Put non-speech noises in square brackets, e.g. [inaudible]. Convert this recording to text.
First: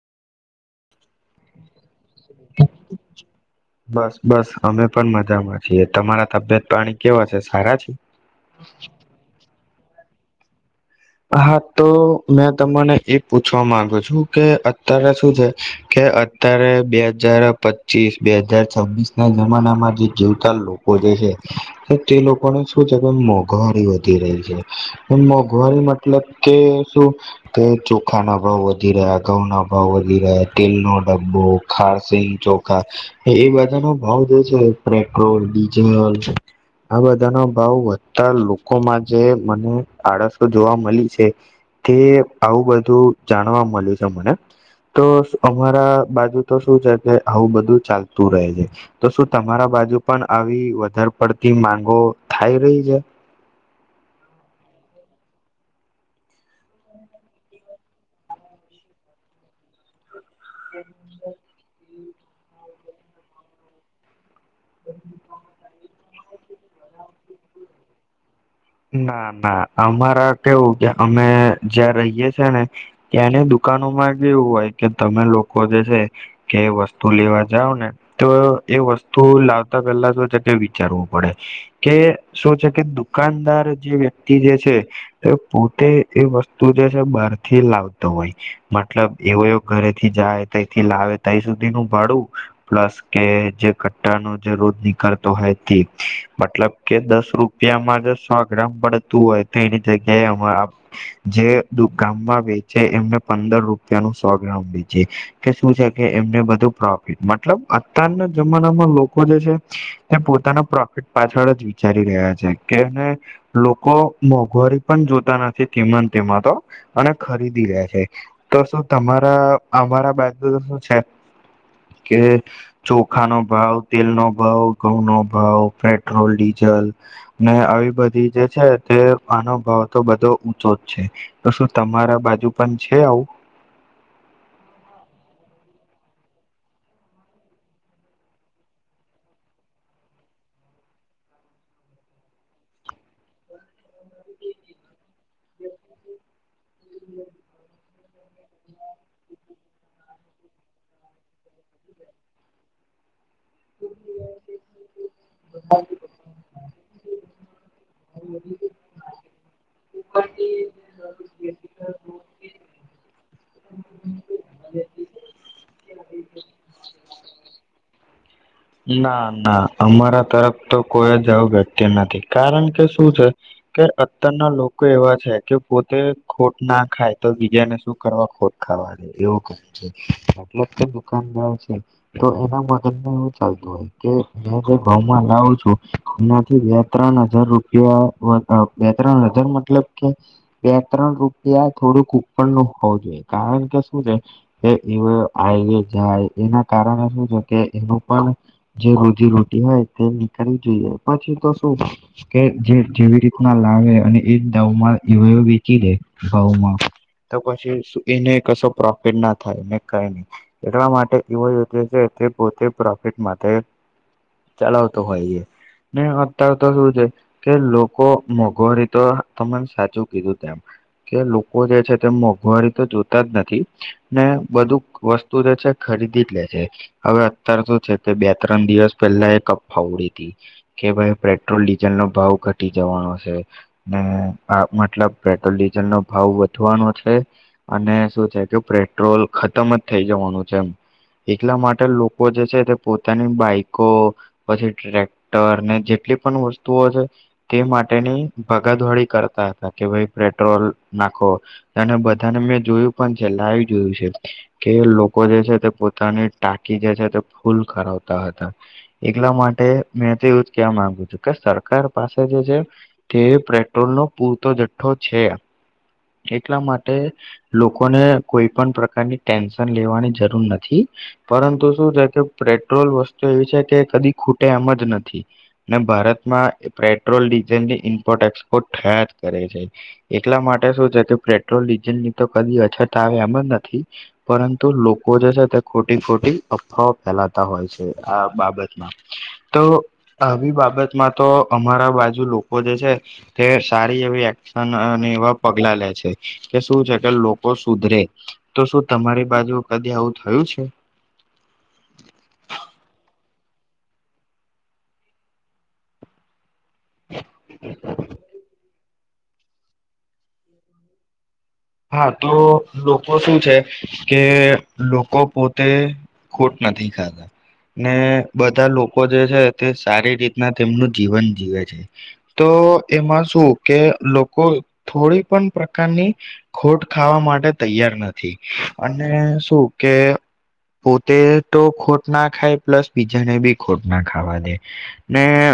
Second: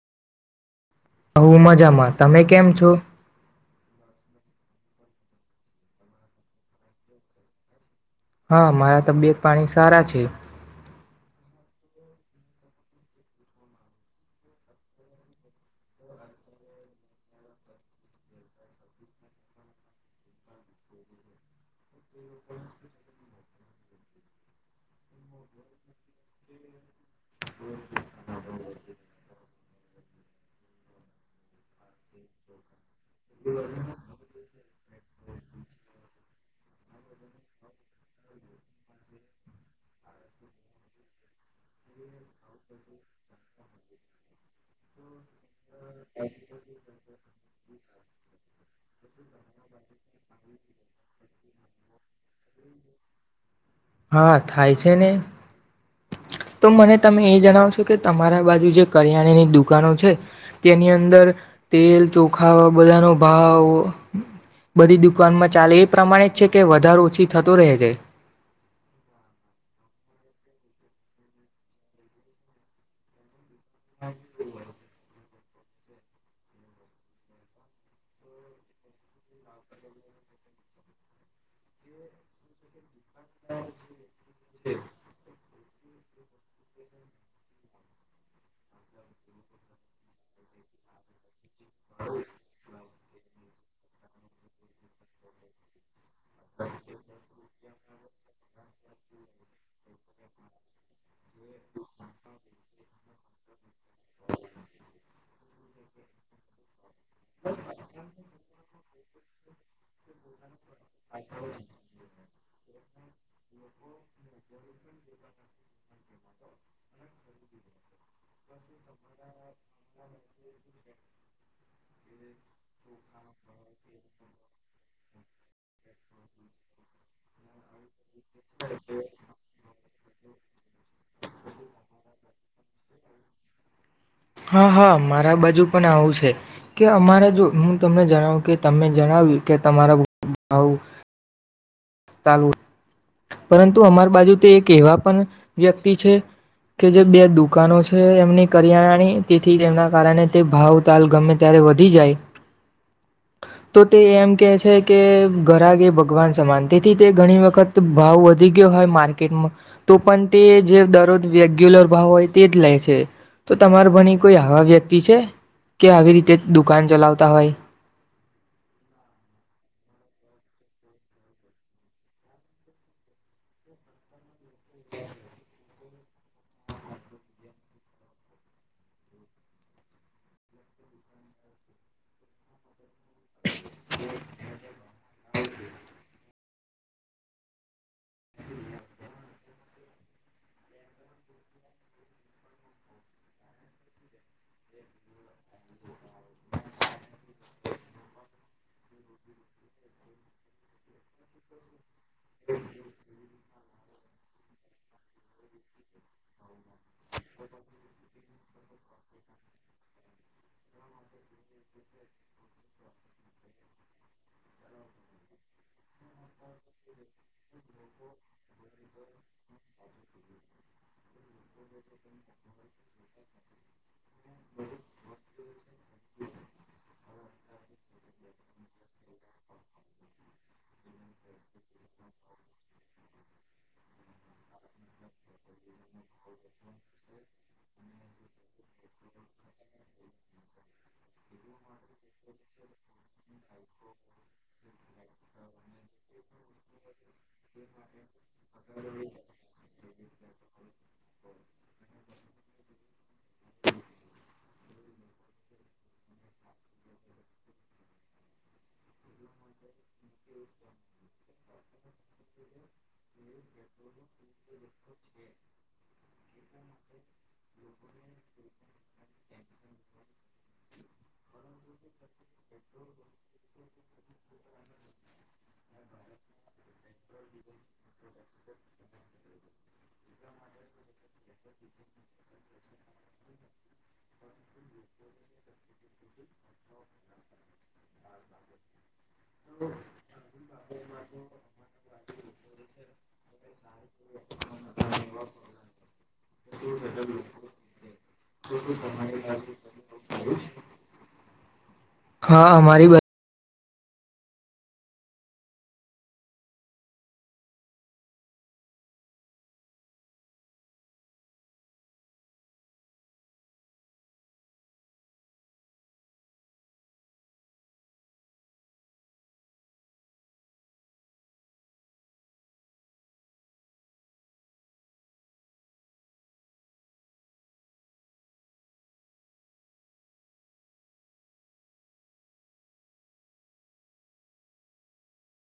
હું મજામાં તમે કેમ છો બસ બસ અમે પણ મજામાં છીએ તમારા તબિયત પાણી કેવા છે સારા છીએ હા મારા તબિયત પાણી સારા છે હા તો મેં તને એ પૂછવા માંગુ છું કે અત્યારે શું છે કે અત્યારે બે હજાર પચીસ બે હજાર છવ્વીસ ના જમાનામાં જે જીવતા લોકો જે છે તે લોકોને શું છે કે મોંઘવારી વધી રહી છે મોંઘવારી મતલબ કે શું કે ચોખા ના ભાવ વધી [unintelligible] ઘઉ ના ભાવ વધી રહ્યા તેલ નો ડબ્બો ખારસી ચોખા એ બધાનો ભાવ બહુ જે છે પેટ્રોલ ડીઝલ આ બધા નો ભાવ વધ લોકોમાં જે મને આળસો જોવા મળ તે આવું બધું જાણવા મળ્યું છે મને તો અમારા બાજુ તો શું છે કે આવું બધું ચાલતું રહે છે તો શું તમારા બાજુ પણ આવી વધારે પડતી માંગો થાય રહી છે હા થાય છે ને તો મને તમે એ જણાવ છો કે તમારા બાજુ જે કરિયાણાની દુકાનો છે તેની અંદર તેલ ચોખા બધાનો ભાવ બધી દુકાનમાં ચાલે પ્રમાણિત છે કે વધારો ઓછી થતું રહે છે. ના ના અમારા કેવું કે અમે જ્યાં રહીએ છે ને ત્યાંને દુખ દુકાનોમા કેવું હોય કે તમે લોક વધે છે કે વસ્તુ લેવા જાવને તો એ વસ્તુ લાવતા પેલા તો છે કે વિચારવું પડે કે શું છે કે દુકાન અત્યાર જે વ્યક્તિ જે છે એ પોતે એ વસ્તુ જે છે બહારથી લાવતો હોય, મતલબ એવો એ ઘરેથી જાય તથી લાવે તઈ સુધી નું ભાળું પ્લસ કે જે કટ્ટાનું જરોધ નીકળતો હોય તે મતલબ કે દસ રૂપ યામા દસ સો ગ્રામ પડતું હોય, તો એની જગ્યાએ જે ગામમાં વેચે એમને પંદર રૂપિયાનું સો ગ્રામ વેચે કે શું છે કે એમને બધું પ્રો મતલબ અતારના જમાનામાં લોકો જે છે તે પોતાના પ્રોફિટ પાછળજ વિચારી રહ્યા છે, કે એને લોકો મોંઘવારી પણ જોતા નથી તેમાંને તેમાં તો અને ખરીદીલે છે, તો શું તમારા અમારા બાજુ તો શું છે કે ચોખાનો ભાવ, તેલનો ભાવ, ઘઉંનો ભાવ, પેટ્રોલ ડીઝલ ને આવી બધી જે છે તે આનો ભાવ તો બધો ઊંચો જ છે, તો શું તમારા બાજુ પણ છે, આવું? હા હા મારા બાજુ પણ આવું છે. કે અમારે જો હું તમને જણાવું કે તમે જણાવ્યું કે તમારા ગ્રુપ માં આવું ચાલું પરંતુ અમારી બાજુ તે એક એવા પણ વ્યક્તિ છે કે જે બે દુકાનો છે એમની કરયાના ની તેથી તેમના કારણે તે ભાવ તાલ ગમે ત્યારે વધી જાય તો તે એમ કે છે કે ઘરાક એ ભગવાન સમાન તેથી તે ઘણી વખત ભાવ વધી ગયો હોય માર્કેટમાં તો પણ તે જે દરરોજ રેગ્યુલર ભાવ હોય તે જ લે છે. તો તમારે ભણી કોઈ આવા વ્યક્તિ છે કે આવી રીતે દુકાન ચલાવતા હોય. ના ના અમારા તરફ તો કોઈ જ આવું વ્યક્તિ નથી કારણ કે શું છે કે અત્યારના લોકો એવા છે કે પોતે ખોટ ના ખાય તો બીજાને શું કરવા ખોટ ખાવા દે એવું કામ છે મતલબ કે દુકાનદાર છે તો એના મદદ જે ઘઉમાં લાવું છું એનાથી બે ત્રણ હજાર રૂપિયા બે ત્રણ હજાર મતલબ કે બે ત્રણ રૂપિયા થોડુંક ઉપરનું હોવું જોઈએ કારણ કે શું છે કે એવો આવે જાય એના કારણે શું છે કે એનું પણ જે રોજી રોટી હોય તે નીકળવી જોઈએ પછી તો શું કે જે જેવી રીતના લાવે અને એ ભાવમાં એવા વેચી દે ઘઉમાં તો પછી એને કશો પ્રોફિટ ના થાય ને કઈ નહી એટલા માટે એવો યો છે કે પોતે માટે ચલાવતો હોય એ ને અત્યારે તો શું છે કે લોકો મોંઘવારી તો તમે સાચું કીધું તેમ કે લોકો જે છે તે મોંઘવારી તો જોતા જ નથી ને બધું વસ્તુ જે છે ખરીદી જ લે છે. હવે કે શું છે બે ત્રણ દિવસ પહેલા એ કપ ફાવડી હતી કે મને પર પેટ્રોલ ડીઝલ નો ભાવ ઘટી જવાનો છે ને આ મતલબ પેટ્રોલ ડીઝલ નો ભાવ વધવાનો છે અને શું છે કે પેટ્રોલ ખતમ જ થઈ જવાનું છે એમ એટલા માટે લોક લોકો જે છે તે પોતાની બાઈકો પછી ટ્રેક્ટર ને જેટલી જે પણ વસ્તુઓ છે તે માટેની ભાગાદોડી કરતા હતા કે ભાઈ પેટ્રોલ નાખો અને બધાને મેં જોયું પણ છે લાઈવ જોયું છે કે લોકો જે છે તે પોતાની ટાકી ફૂલ કરાવતા હતા એટલા માટે મેં તો એવું જ કેવા માંગુ છું કે સરકાર પાસે જે છે તે પેટ્રોલ નો પૂરતો જથ્થો છે એટલા માટે લોકોને કોઈ પણ પ્રકારની ટેન્શન લેવાની જરૂર નથી પરંતુ શું છે કે પેટ્રોલ વસ્તુ એવી છે કે કદી ખૂટે એમ જ નથી. ને ભારતમાં પેટ્રોલ ડીઝલની ઇમ્પોર્ટ એક્સપોર્ટ થયા જ કરે છે એટલા માટે શું છે કે પેટ્રોલ ડીઝલની તો કદી અછત આવે એમ જ નથી પરંતુ લોકો જે છે તે ખોટી ખોટી અફવાઓ ફેલાવતા હોય છે આ બાબતમાં તો આવી બાબતમાં તો અમારા બાજુ લોકો જે છે તે સારી એવી એકશન એવા પગલા લે છે કે શું છે કે લોકો સુધરે તો શું તમારી બાજુ કદી આવું થયું છે? હા અમારી બા [inaudible] હા તો લોકો સુું છે કે લોકો પોતે ખોટ નથી ખાતા ને બધા લોકો જે છે તે સારી રીતના તેમનું જીવન જીવે છે તો એમાં શું કે લોકો થોડી પણ પ્રકારની ખોટ ખાવા માટે તૈયાર નથી અને શું કે પોતે તો ખોટ ના ખાય પ્લસ બીજાને બી ખોટ ના ખાવા દે ને